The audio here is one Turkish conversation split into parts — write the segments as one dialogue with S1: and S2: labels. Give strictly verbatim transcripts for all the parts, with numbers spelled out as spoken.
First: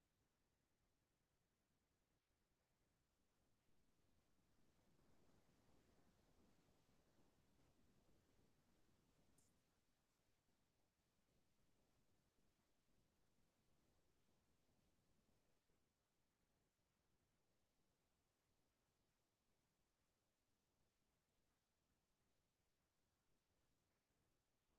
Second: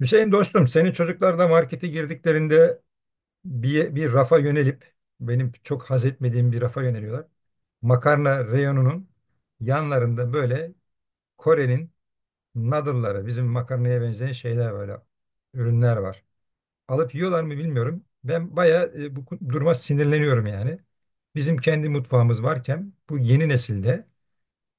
S1: Hüseyin dostum, senin çocuklar da markete girdiklerinde bir, bir rafa yönelip, benim çok haz etmediğim bir rafa yöneliyorlar. Makarna reyonunun yanlarında böyle Kore'nin noodle'ları, bizim makarnaya benzeyen şeyler böyle, ürünler var. Alıp yiyorlar mı bilmiyorum. Ben bayağı e, bu duruma sinirleniyorum yani. Bizim kendi mutfağımız varken bu yeni nesilde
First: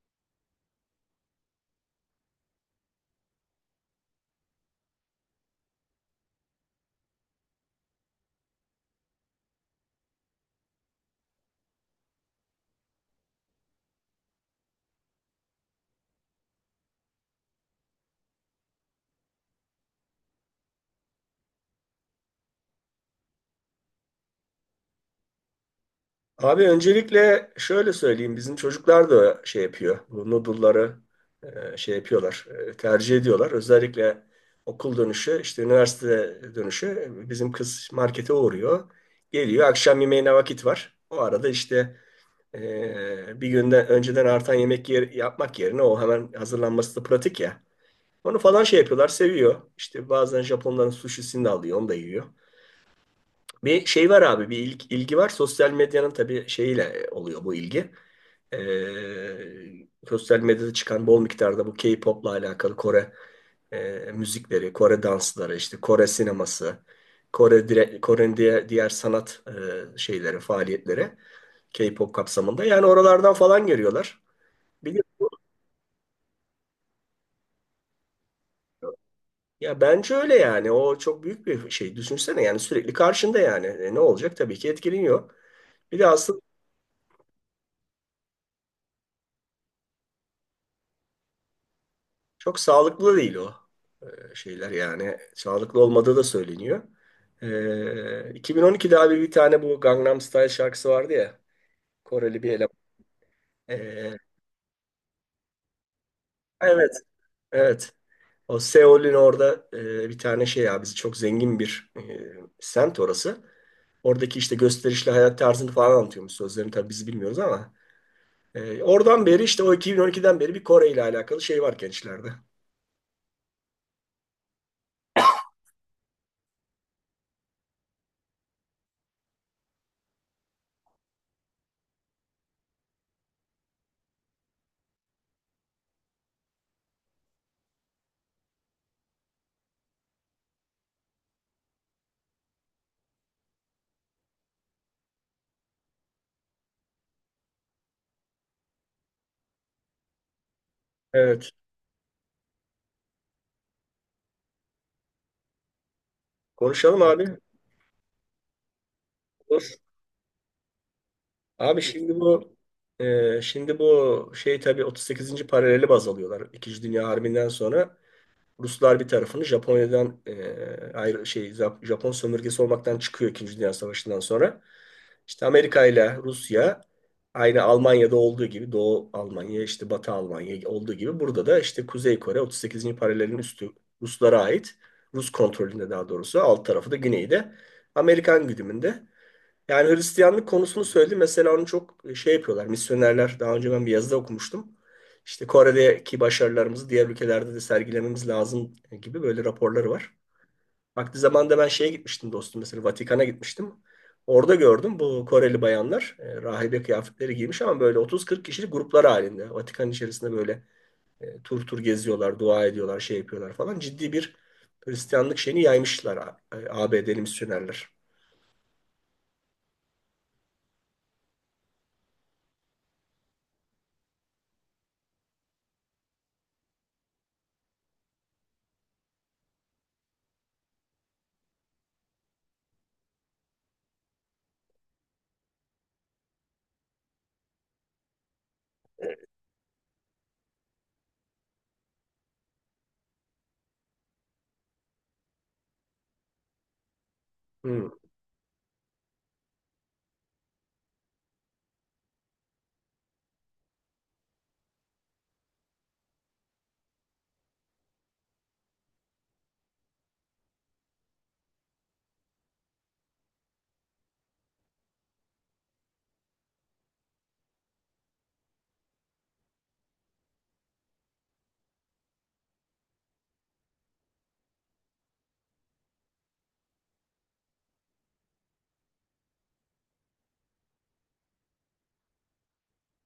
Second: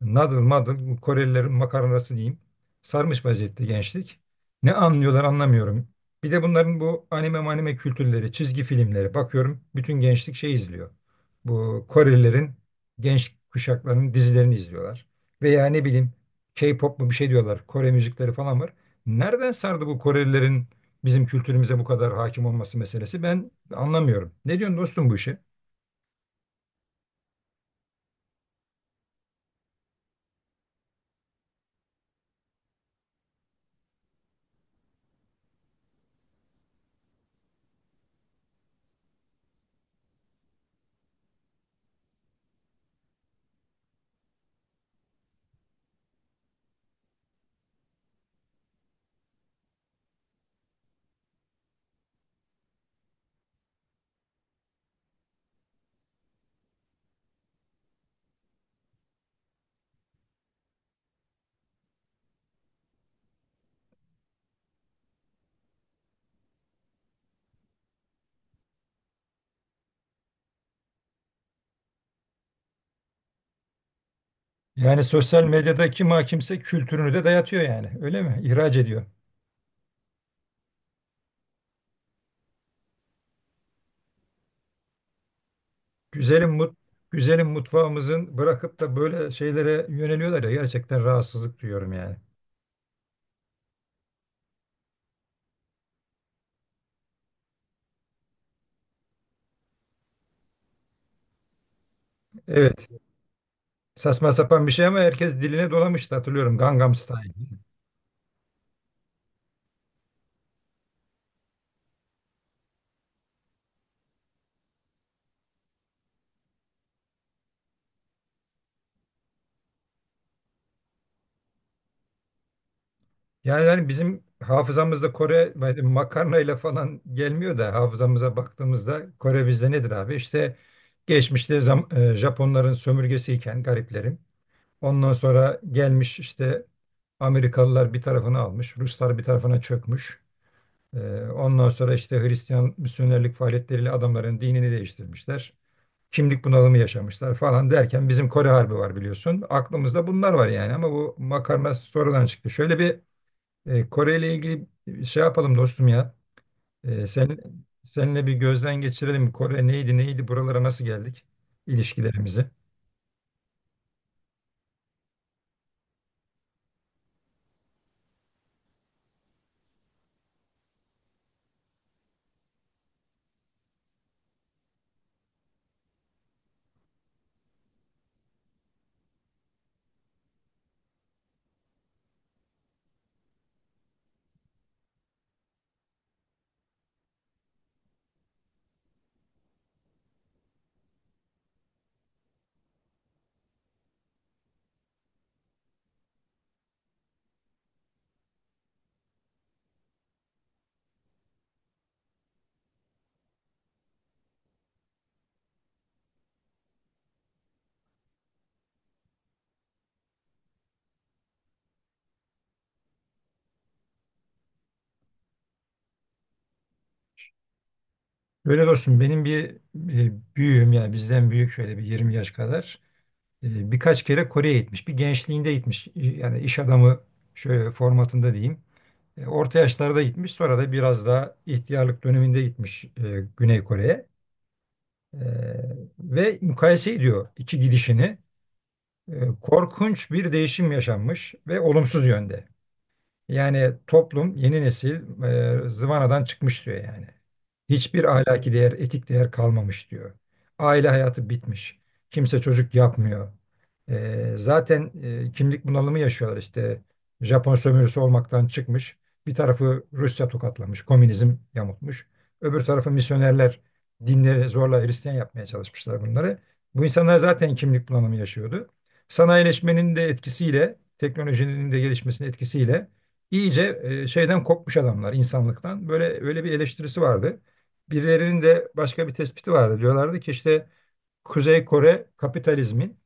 S1: Nadıl madıl Korelilerin makarnası diyeyim. Sarmış vaziyette gençlik. Ne anlıyorlar anlamıyorum. Bir de bunların bu anime manime kültürleri, çizgi filmleri. Bakıyorum bütün gençlik şey izliyor. Bu Korelilerin genç kuşaklarının dizilerini izliyorlar. Veya ne bileyim K-pop mu bir şey diyorlar. Kore müzikleri falan var. Nereden sardı bu Korelilerin bizim kültürümüze bu kadar hakim olması meselesi? Ben anlamıyorum. Ne diyorsun dostum bu işe?
S2: Abi öncelikle şöyle söyleyeyim. Bizim çocuklar da şey yapıyor. Bu noodle'ları e, şey yapıyorlar. e, Tercih ediyorlar. Özellikle okul dönüşü, işte üniversite dönüşü bizim kız markete uğruyor. Geliyor. Akşam yemeğine vakit var. O arada işte e, bir günden önceden artan yemek yer, yapmak yerine o hemen hazırlanması da pratik ya. Onu falan şey yapıyorlar. Seviyor. İşte bazen Japonların sushisini de alıyor. Onu da yiyor. Bir şey var abi, bir ilgi, ilgi var. Sosyal medyanın tabii şeyiyle e, oluyor bu ilgi. Ee, sosyal medyada çıkan bol miktarda bu K-pop'la alakalı Kore e, müzikleri, Kore dansları, işte Kore sineması, Kore dire, Kore'nin diğer, diğer sanat e, şeyleri, faaliyetleri K-pop kapsamında. Yani oralardan falan görüyorlar.
S1: Yani
S2: Biliyorum.
S1: sosyal medyadaki ma kimse kültürünü de dayatıyor yani. Öyle mi? İhraç ediyor.
S2: Ya bence öyle yani. O çok büyük bir şey. Düşünsene yani sürekli karşında yani. E, ne olacak? Tabii ki etkileniyor. Bir de aslında
S1: Güzelim mut Güzelim mutfağımızın bırakıp da böyle şeylere yöneliyorlar ya gerçekten rahatsızlık duyuyorum yani.
S2: çok sağlıklı değil o e, şeyler yani. Sağlıklı olmadığı da söyleniyor. E, iki bin on ikide abi bir tane bu Gangnam Style şarkısı vardı ya. Koreli bir eleman.
S1: Evet.
S2: E,
S1: Saçma sapan bir şey ama herkes diline dolamıştı hatırlıyorum
S2: evet.
S1: Gangnam Style.
S2: Evet. O Seul'ün orada e, bir tane şey ya bizi çok zengin bir e, semt orası. Oradaki işte gösterişli hayat tarzını falan anlatıyormuş. Sözlerini tabii biz bilmiyoruz ama. E, oradan beri işte o iki bin on ikiden beri bir Kore ile alakalı şey var gençlerde.
S1: Yani, yani bizim hafızamızda Kore böyle makarnayla falan gelmiyor da hafızamıza baktığımızda Kore bizde nedir abi? İşte geçmişte zam- e, Japonların sömürgesiyken gariplerin, ondan sonra gelmiş işte Amerikalılar bir tarafını almış, Ruslar bir tarafına çökmüş. Ee, ondan sonra işte Hristiyan misyonerlik faaliyetleriyle adamların dinini değiştirmişler. Kimlik bunalımı yaşamışlar falan derken bizim Kore Harbi var biliyorsun. Aklımızda bunlar var yani ama bu
S2: Evet.
S1: makarna sonradan çıktı. Şöyle bir e, Kore ile ilgili şey yapalım dostum ya.
S2: Konuşalım
S1: E, sen
S2: abi.
S1: Seninle bir gözden geçirelim. Kore
S2: Olur.
S1: neydi neydi buralara nasıl geldik
S2: Abi şimdi
S1: ilişkilerimizi.
S2: bu e, şimdi bu şey tabii otuz sekizinci paraleli baz alıyorlar. İkinci Dünya Harbi'nden sonra Ruslar bir tarafını Japonya'dan e, ayrı şey Zap- Japon sömürgesi olmaktan çıkıyor İkinci Dünya Savaşı'ndan sonra. İşte Amerika ile Rusya aynı Almanya'da olduğu gibi Doğu Almanya işte Batı Almanya olduğu gibi burada da işte Kuzey Kore otuz sekizinci paralelin üstü Ruslara ait. Rus kontrolünde daha doğrusu alt tarafı da güneyde Amerikan güdümünde. Yani Hristiyanlık konusunu söyledi. Mesela onu çok e, şey yapıyorlar. Misyonerler daha önce ben bir yazıda okumuştum. İşte Kore'deki başarılarımızı diğer ülkelerde de sergilememiz lazım e, gibi böyle raporları var. Vakti zamanında ben şeye gitmiştim dostum mesela Vatikan'a gitmiştim. Orada gördüm bu Koreli bayanlar e, rahibe kıyafetleri giymiş ama böyle otuz kırk kişilik gruplar halinde. Vatikan içerisinde böyle e, tur tur geziyorlar, dua ediyorlar, şey yapıyorlar falan. Ciddi bir Hristiyanlık şeyini yaymışlar A- ABD'li misyonerler.
S1: Öyle dostum benim bir e, büyüğüm yani bizden büyük şöyle bir yirmi yaş kadar e, birkaç kere Kore'ye gitmiş. Bir gençliğinde gitmiş e, yani iş adamı şöyle formatında diyeyim. E, orta yaşlarda gitmiş sonra da biraz daha ihtiyarlık döneminde gitmiş e, Güney Kore'ye. E, Ve mukayese ediyor iki gidişini. E, Korkunç bir değişim yaşanmış ve olumsuz yönde. Yani toplum, yeni nesil e, zıvanadan çıkmış diyor yani.
S2: Hmm.
S1: Hiçbir ahlaki değer, etik değer kalmamış diyor. Aile hayatı bitmiş. Kimse çocuk yapmıyor. E, zaten e, kimlik bunalımı yaşıyorlar işte. Japon sömürüsü olmaktan çıkmış. Bir tarafı Rusya tokatlamış, komünizm yamutmuş. Öbür tarafı misyonerler dinleri zorla Hristiyan yapmaya çalışmışlar bunları. Bu insanlar zaten kimlik bunalımı yaşıyordu. Sanayileşmenin de etkisiyle, teknolojinin de gelişmesinin etkisiyle İyice e, şeyden kopmuş adamlar insanlıktan. Böyle öyle bir eleştirisi vardı. Birilerinin de başka bir tespiti vardı. Diyorlardı ki işte Kuzey Kore kapitalizmin,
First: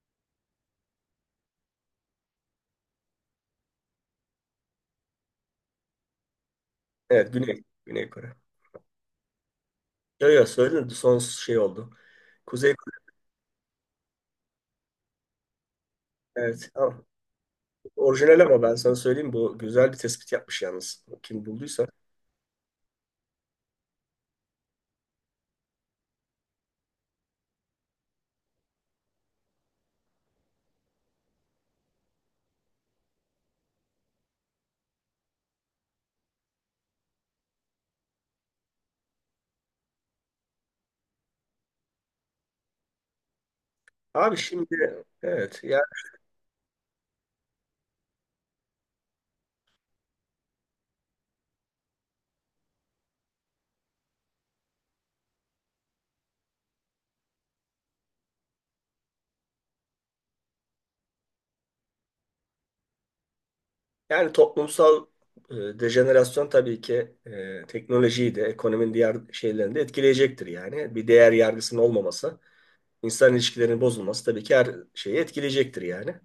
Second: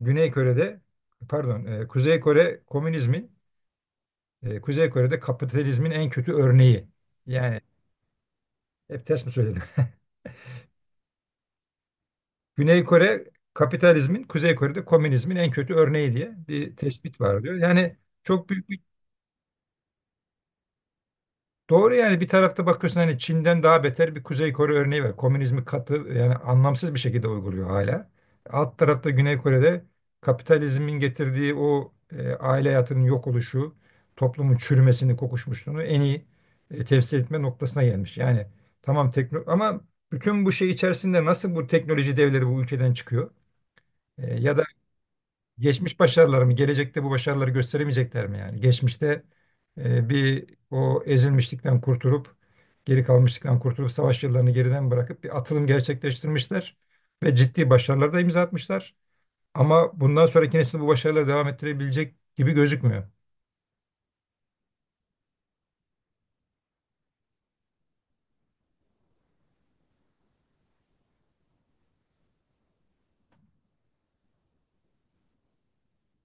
S1: Güney Kore'de pardon e, Kuzey Kore komünizmin, e, Kuzey Kore'de kapitalizmin en kötü örneği.
S2: Evet
S1: Yani
S2: Güney, Güney Kore.
S1: hep ters mi söyledim?
S2: Yok yok, söyledim son şey oldu. Kuzey
S1: Güney Kore kapitalizmin, Kuzey Kore'de komünizmin en kötü örneği diye
S2: evet.
S1: bir
S2: Ha,
S1: tespit var diyor. Yani
S2: orijinal
S1: çok
S2: ama
S1: büyük
S2: ben
S1: bir.
S2: sana söyleyeyim bu güzel bir tespit yapmış yalnız. Kim bulduysa.
S1: Doğru yani, bir tarafta bakıyorsun hani Çin'den daha beter bir Kuzey Kore örneği var. Komünizmi katı yani anlamsız bir şekilde uyguluyor hala. Alt tarafta Güney Kore'de kapitalizmin getirdiği o e, aile hayatının yok oluşu, toplumun çürümesini, kokuşmuşluğunu en iyi e, temsil etme noktasına gelmiş. Yani tamam tekno ama bütün bu şey içerisinde nasıl bu teknoloji devleri bu ülkeden çıkıyor? E,
S2: Abi
S1: ya da
S2: şimdi evet ya,
S1: geçmiş başarıları mı? Gelecekte bu başarıları gösteremeyecekler mi yani? Geçmişte e, bir o ezilmişlikten kurtulup, geri kalmışlıktan kurtulup, savaş yıllarını geriden bırakıp bir atılım gerçekleştirmişler ve ciddi başarılar da imza atmışlar. Ama bundan sonraki nesil bu başarıları devam ettirebilecek gibi gözükmüyor.
S2: yani toplumsal e, dejenerasyon tabii ki e, teknolojiyi de ekonominin diğer şeylerini de etkileyecektir yani. Bir değer yargısının olmaması, insan ilişkilerinin bozulması tabii ki her şeyi etkileyecektir yani.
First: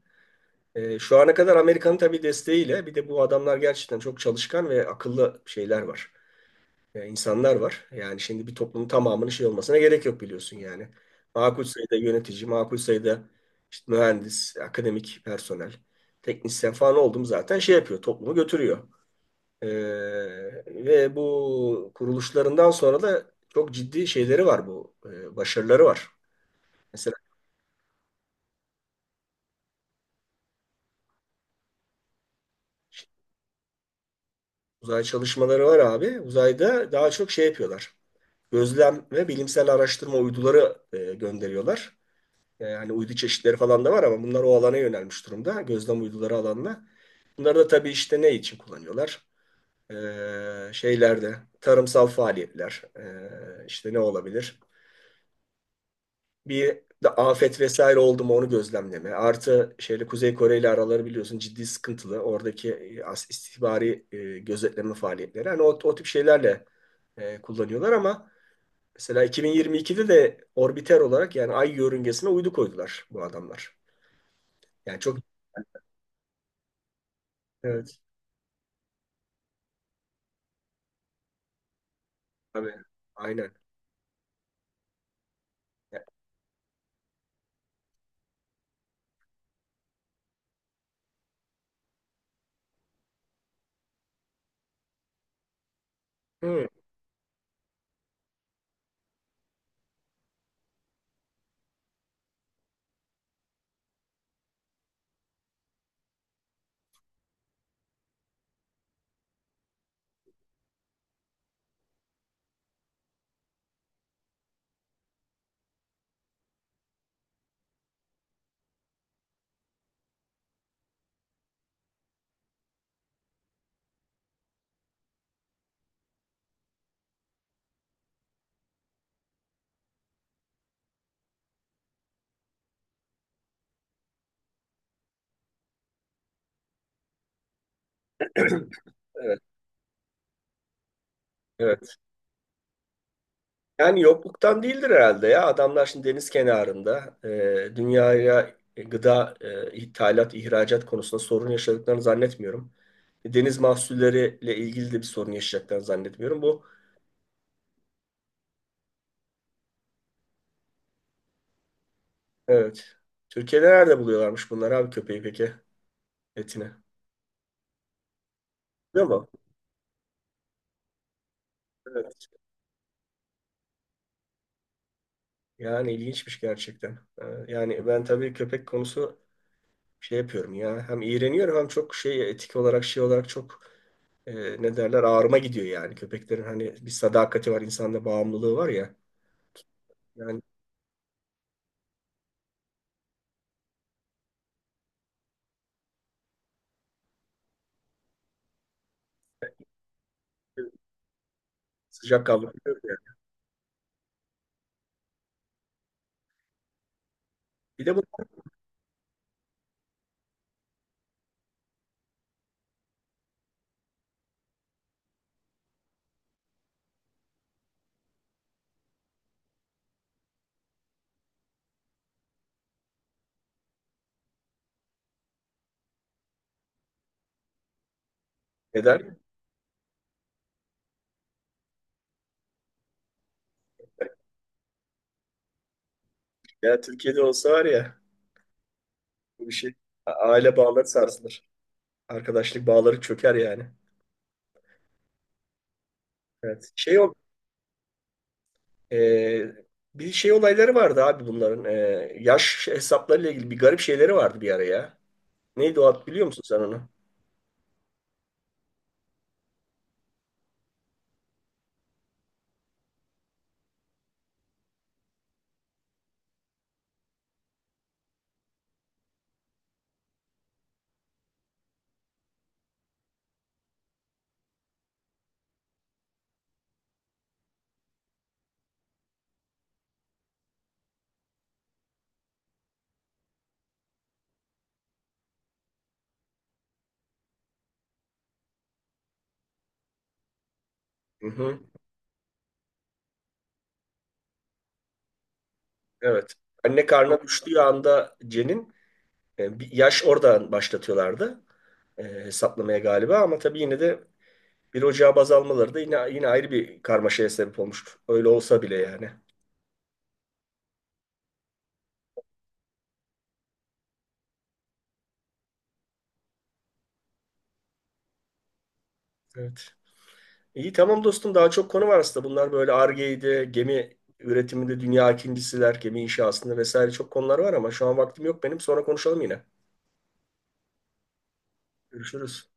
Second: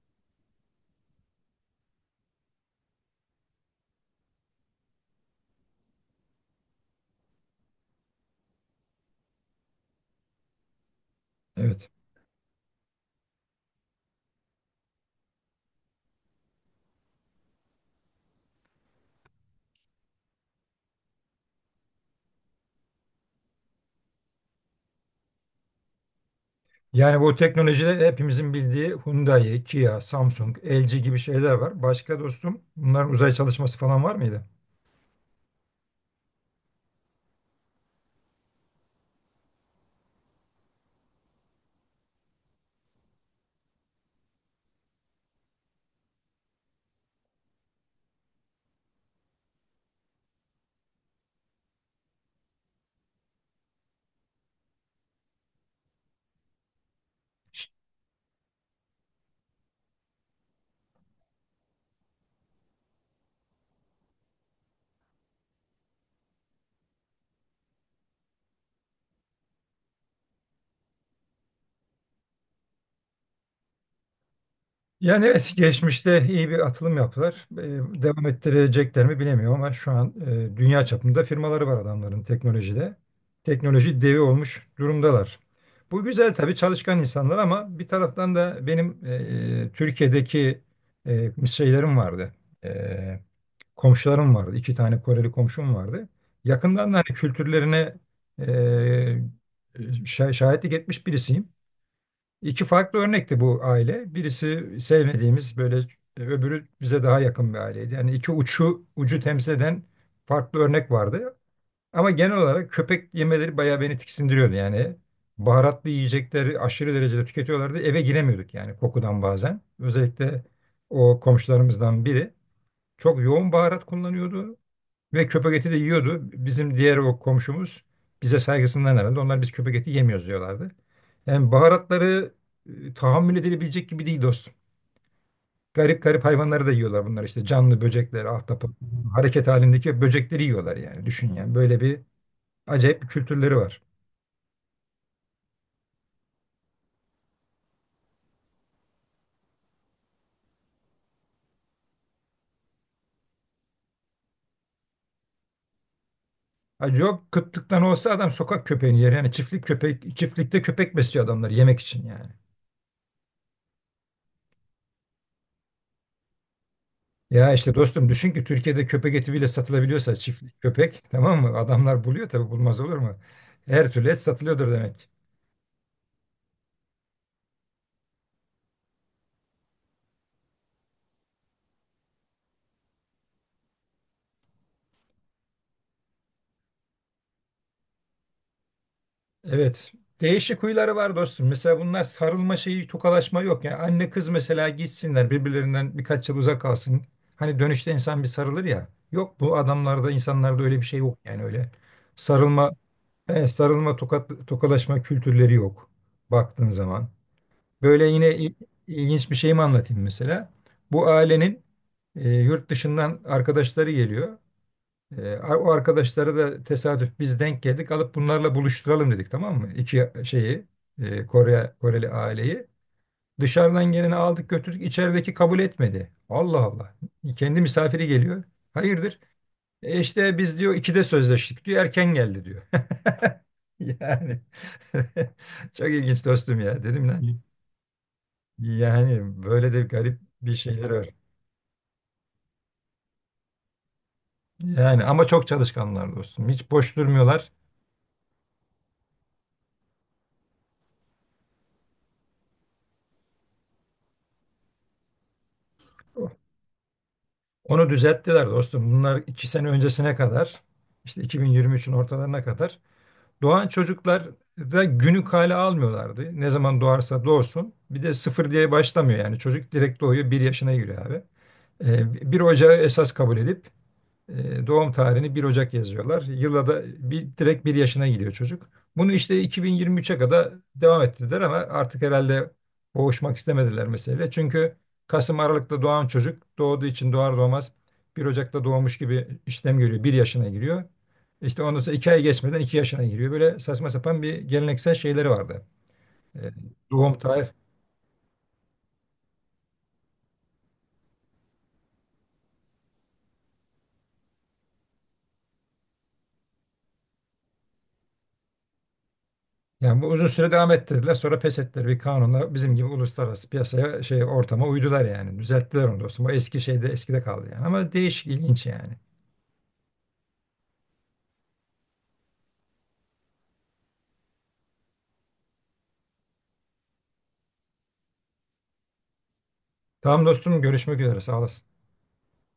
S2: E, şu ana kadar Amerika'nın tabii desteğiyle bir de bu adamlar gerçekten çok çalışkan ve akıllı şeyler var. e, insanlar var. Yani şimdi bir toplumun tamamının şey olmasına gerek yok biliyorsun yani. Makul
S1: Evet.
S2: sayıda yönetici, makul sayıda işte mühendis, akademik personel, teknisyen falan oldum zaten şey yapıyor, toplumu götürüyor. E, Ve bu kuruluşlarından sonra da çok ciddi şeyleri var bu, e, başarıları var. Mesela
S1: Yani bu teknolojide hepimizin bildiği Hyundai, Kia, Samsung, L G gibi şeyler var. Başka dostum
S2: işte
S1: bunların uzay çalışması falan var mıydı?
S2: uzay çalışmaları var abi. Uzayda daha çok şey yapıyorlar. Gözlem ve bilimsel araştırma uyduları e, gönderiyorlar. E, hani uydu çeşitleri falan da var ama bunlar o alana yönelmiş durumda. Gözlem uyduları alanına. Bunları da tabii işte ne için kullanıyorlar? E, şeylerde tarımsal faaliyetler e, işte ne olabilir? Bir de afet vesaire oldu mu onu gözlemleme. Artı şeyle Kuzey Kore ile araları biliyorsun ciddi sıkıntılı. Oradaki e, istihbari e, gözetleme faaliyetleri. Hani o, o tip şeylerle e, kullanıyorlar ama mesela iki bin yirmi ikide de orbiter olarak yani ay yörüngesine uydu koydular bu adamlar. Yani çok
S1: Yani evet geçmişte iyi bir atılım yaptılar. Ee,
S2: evet.
S1: devam ettirecekler mi bilemiyorum ama şu an e, dünya çapında firmaları var adamların
S2: Tabii.
S1: teknolojide.
S2: Aynen.
S1: Teknoloji devi olmuş durumdalar. Bu güzel tabii çalışkan insanlar ama bir taraftan da benim e, Türkiye'deki e, şeylerim vardı. E, Komşularım vardı. İki tane Koreli komşum vardı.
S2: Hı.
S1: Yakından da hani kültürlerine e, şah- şahitlik etmiş birisiyim. İki farklı örnekti bu aile. Birisi sevmediğimiz böyle e, öbürü bize daha yakın bir aileydi. Yani iki uçu ucu temsil eden farklı örnek vardı. Ama genel olarak köpek yemeleri bayağı beni tiksindiriyordu. Yani baharatlı yiyecekleri aşırı derecede tüketiyorlardı. Eve giremiyorduk yani kokudan bazen. Özellikle o komşularımızdan biri çok yoğun baharat kullanıyordu. Ve köpek eti de yiyordu. Bizim diğer o komşumuz bize saygısından herhalde. Onlar biz köpek eti yemiyoruz diyorlardı. Yani baharatları e, tahammül edilebilecek gibi değil dostum. Garip garip hayvanları da yiyorlar bunlar işte. Canlı böcekler, ahtapot,
S2: Evet,
S1: hareket halindeki böcekleri yiyorlar yani. Düşün yani böyle
S2: evet.
S1: bir acayip bir kültürleri var.
S2: Yani yokluktan değildir herhalde ya. Adamlar şimdi deniz kenarında e, dünyaya e, gıda e, ithalat, ihracat konusunda sorun yaşadıklarını zannetmiyorum. E, Deniz mahsulleriyle ilgili de bir sorun yaşayacaklarını zannetmiyorum. Bu
S1: Ha, yok, kıtlıktan olsa adam sokak köpeğini yer. Yani çiftlik köpek, çiftlikte köpek besliyor adamlar yemek için yani.
S2: evet. Türkiye'de nerede buluyorlarmış bunlar abi köpeği peki etini?
S1: Ya işte dostum düşün ki Türkiye'de
S2: Değil
S1: köpek
S2: mi?
S1: eti bile satılabiliyorsa çiftlik köpek tamam mı? Adamlar
S2: Evet.
S1: buluyor tabii bulmaz olur mu? Her türlü et satılıyordur demek.
S2: Yani ilginçmiş gerçekten. Ee, Yani ben tabii köpek konusu şey yapıyorum ya. Hem iğreniyorum hem çok şey etik olarak şey olarak çok e, ne derler ağrıma gidiyor yani. Köpeklerin hani bir sadakati var, insanla bağımlılığı var ya.
S1: Evet.
S2: Yani
S1: Değişik huyları var dostum. Mesela bunlar sarılma şeyi, tokalaşma yok. Yani anne kız mesela gitsinler birbirlerinden birkaç yıl uzak kalsın. Hani dönüşte insan bir sarılır ya. Yok bu adamlarda insanlarda öyle bir şey yok yani öyle.
S2: sıcak
S1: Sarılma,
S2: kaldırıyor ya.
S1: e, sarılma, tokat, tokalaşma kültürleri yok baktığın zaman.
S2: Bir de bu
S1: Böyle yine il- ilginç bir şeyimi anlatayım mesela. Bu ailenin e, yurt dışından arkadaşları geliyor. E, a- o arkadaşları da tesadüf biz denk geldik. Alıp bunlarla buluşturalım dedik tamam mı? İki şeyi e, Kore Koreli aileyi. Dışarıdan geleni aldık götürdük. İçerideki kabul etmedi. Allah Allah. Kendi misafiri geliyor.
S2: eder.
S1: Hayırdır? E işte biz diyor ikide sözleştik diyor. Erken geldi diyor. Yani çok ilginç dostum
S2: Ya
S1: ya. Dedim
S2: Türkiye'de
S1: lan
S2: olsa var ya
S1: yani
S2: bu bir şey.
S1: böyle de
S2: A-
S1: garip bir
S2: Aile bağları
S1: şeyler var.
S2: sarsılır. Arkadaşlık bağları çöker yani.
S1: Yani ama çok çalışkanlar dostum.
S2: Evet.
S1: Hiç boş
S2: Şey o
S1: durmuyorlar.
S2: e, bir şey olayları vardı abi bunların. E, yaş hesaplarıyla ilgili bir garip şeyleri vardı bir ara ya. Neydi o ad biliyor musun sen onu?
S1: Onu düzelttiler dostum. Bunlar iki sene öncesine kadar, işte iki bin yirmi üçün ortalarına kadar doğan çocuklar da günü kale almıyorlardı. Ne zaman doğarsa doğsun. Bir de sıfır diye başlamıyor yani. Çocuk direkt doğuyor, bir yaşına giriyor abi. Ee, bir ocağı esas kabul edip E, doğum tarihini bir Ocak yazıyorlar. Yıla da bir, direkt bir yaşına giriyor çocuk. Bunu işte iki bin yirmi üçe kadar devam ettirdiler ama artık herhalde boğuşmak istemediler meseleyle. Çünkü Kasım Aralık'ta doğan çocuk doğduğu için doğar doğmaz bir Ocak'ta doğmuş gibi işlem görüyor. Bir yaşına giriyor.
S2: Hı hı.
S1: İşte ondan sonra iki ay geçmeden iki yaşına giriyor. Böyle saçma sapan bir geleneksel şeyleri vardı.
S2: Evet.
S1: E,
S2: Anne
S1: doğum
S2: karnına
S1: tarih
S2: düştüğü anda Cen'in E, bir yaş oradan başlatıyorlardı e, hesaplamaya galiba ama tabii yine de bir Ocağı baz almaları da yine yine ayrı bir karmaşaya sebep olmuştu. Öyle olsa bile yani.
S1: Yani bu uzun süre devam ettirdiler. Sonra pes ettiler bir kanunla bizim gibi uluslararası piyasaya şey ortama uydular yani. Düzelttiler onu dostum. O eski şeyde eskide kaldı yani. Ama değişik ilginç yani.
S2: Evet. İyi tamam dostum daha çok konu var aslında. Bunlar böyle Ar-Ge'ydi, gemi üretiminde dünya ikincisiler, gemi inşasında vesaire çok konular var ama şu an vaktim yok benim. Sonra konuşalım yine.
S1: Tamam dostum görüşmek üzere sağ olasın.
S2: Görüşürüz.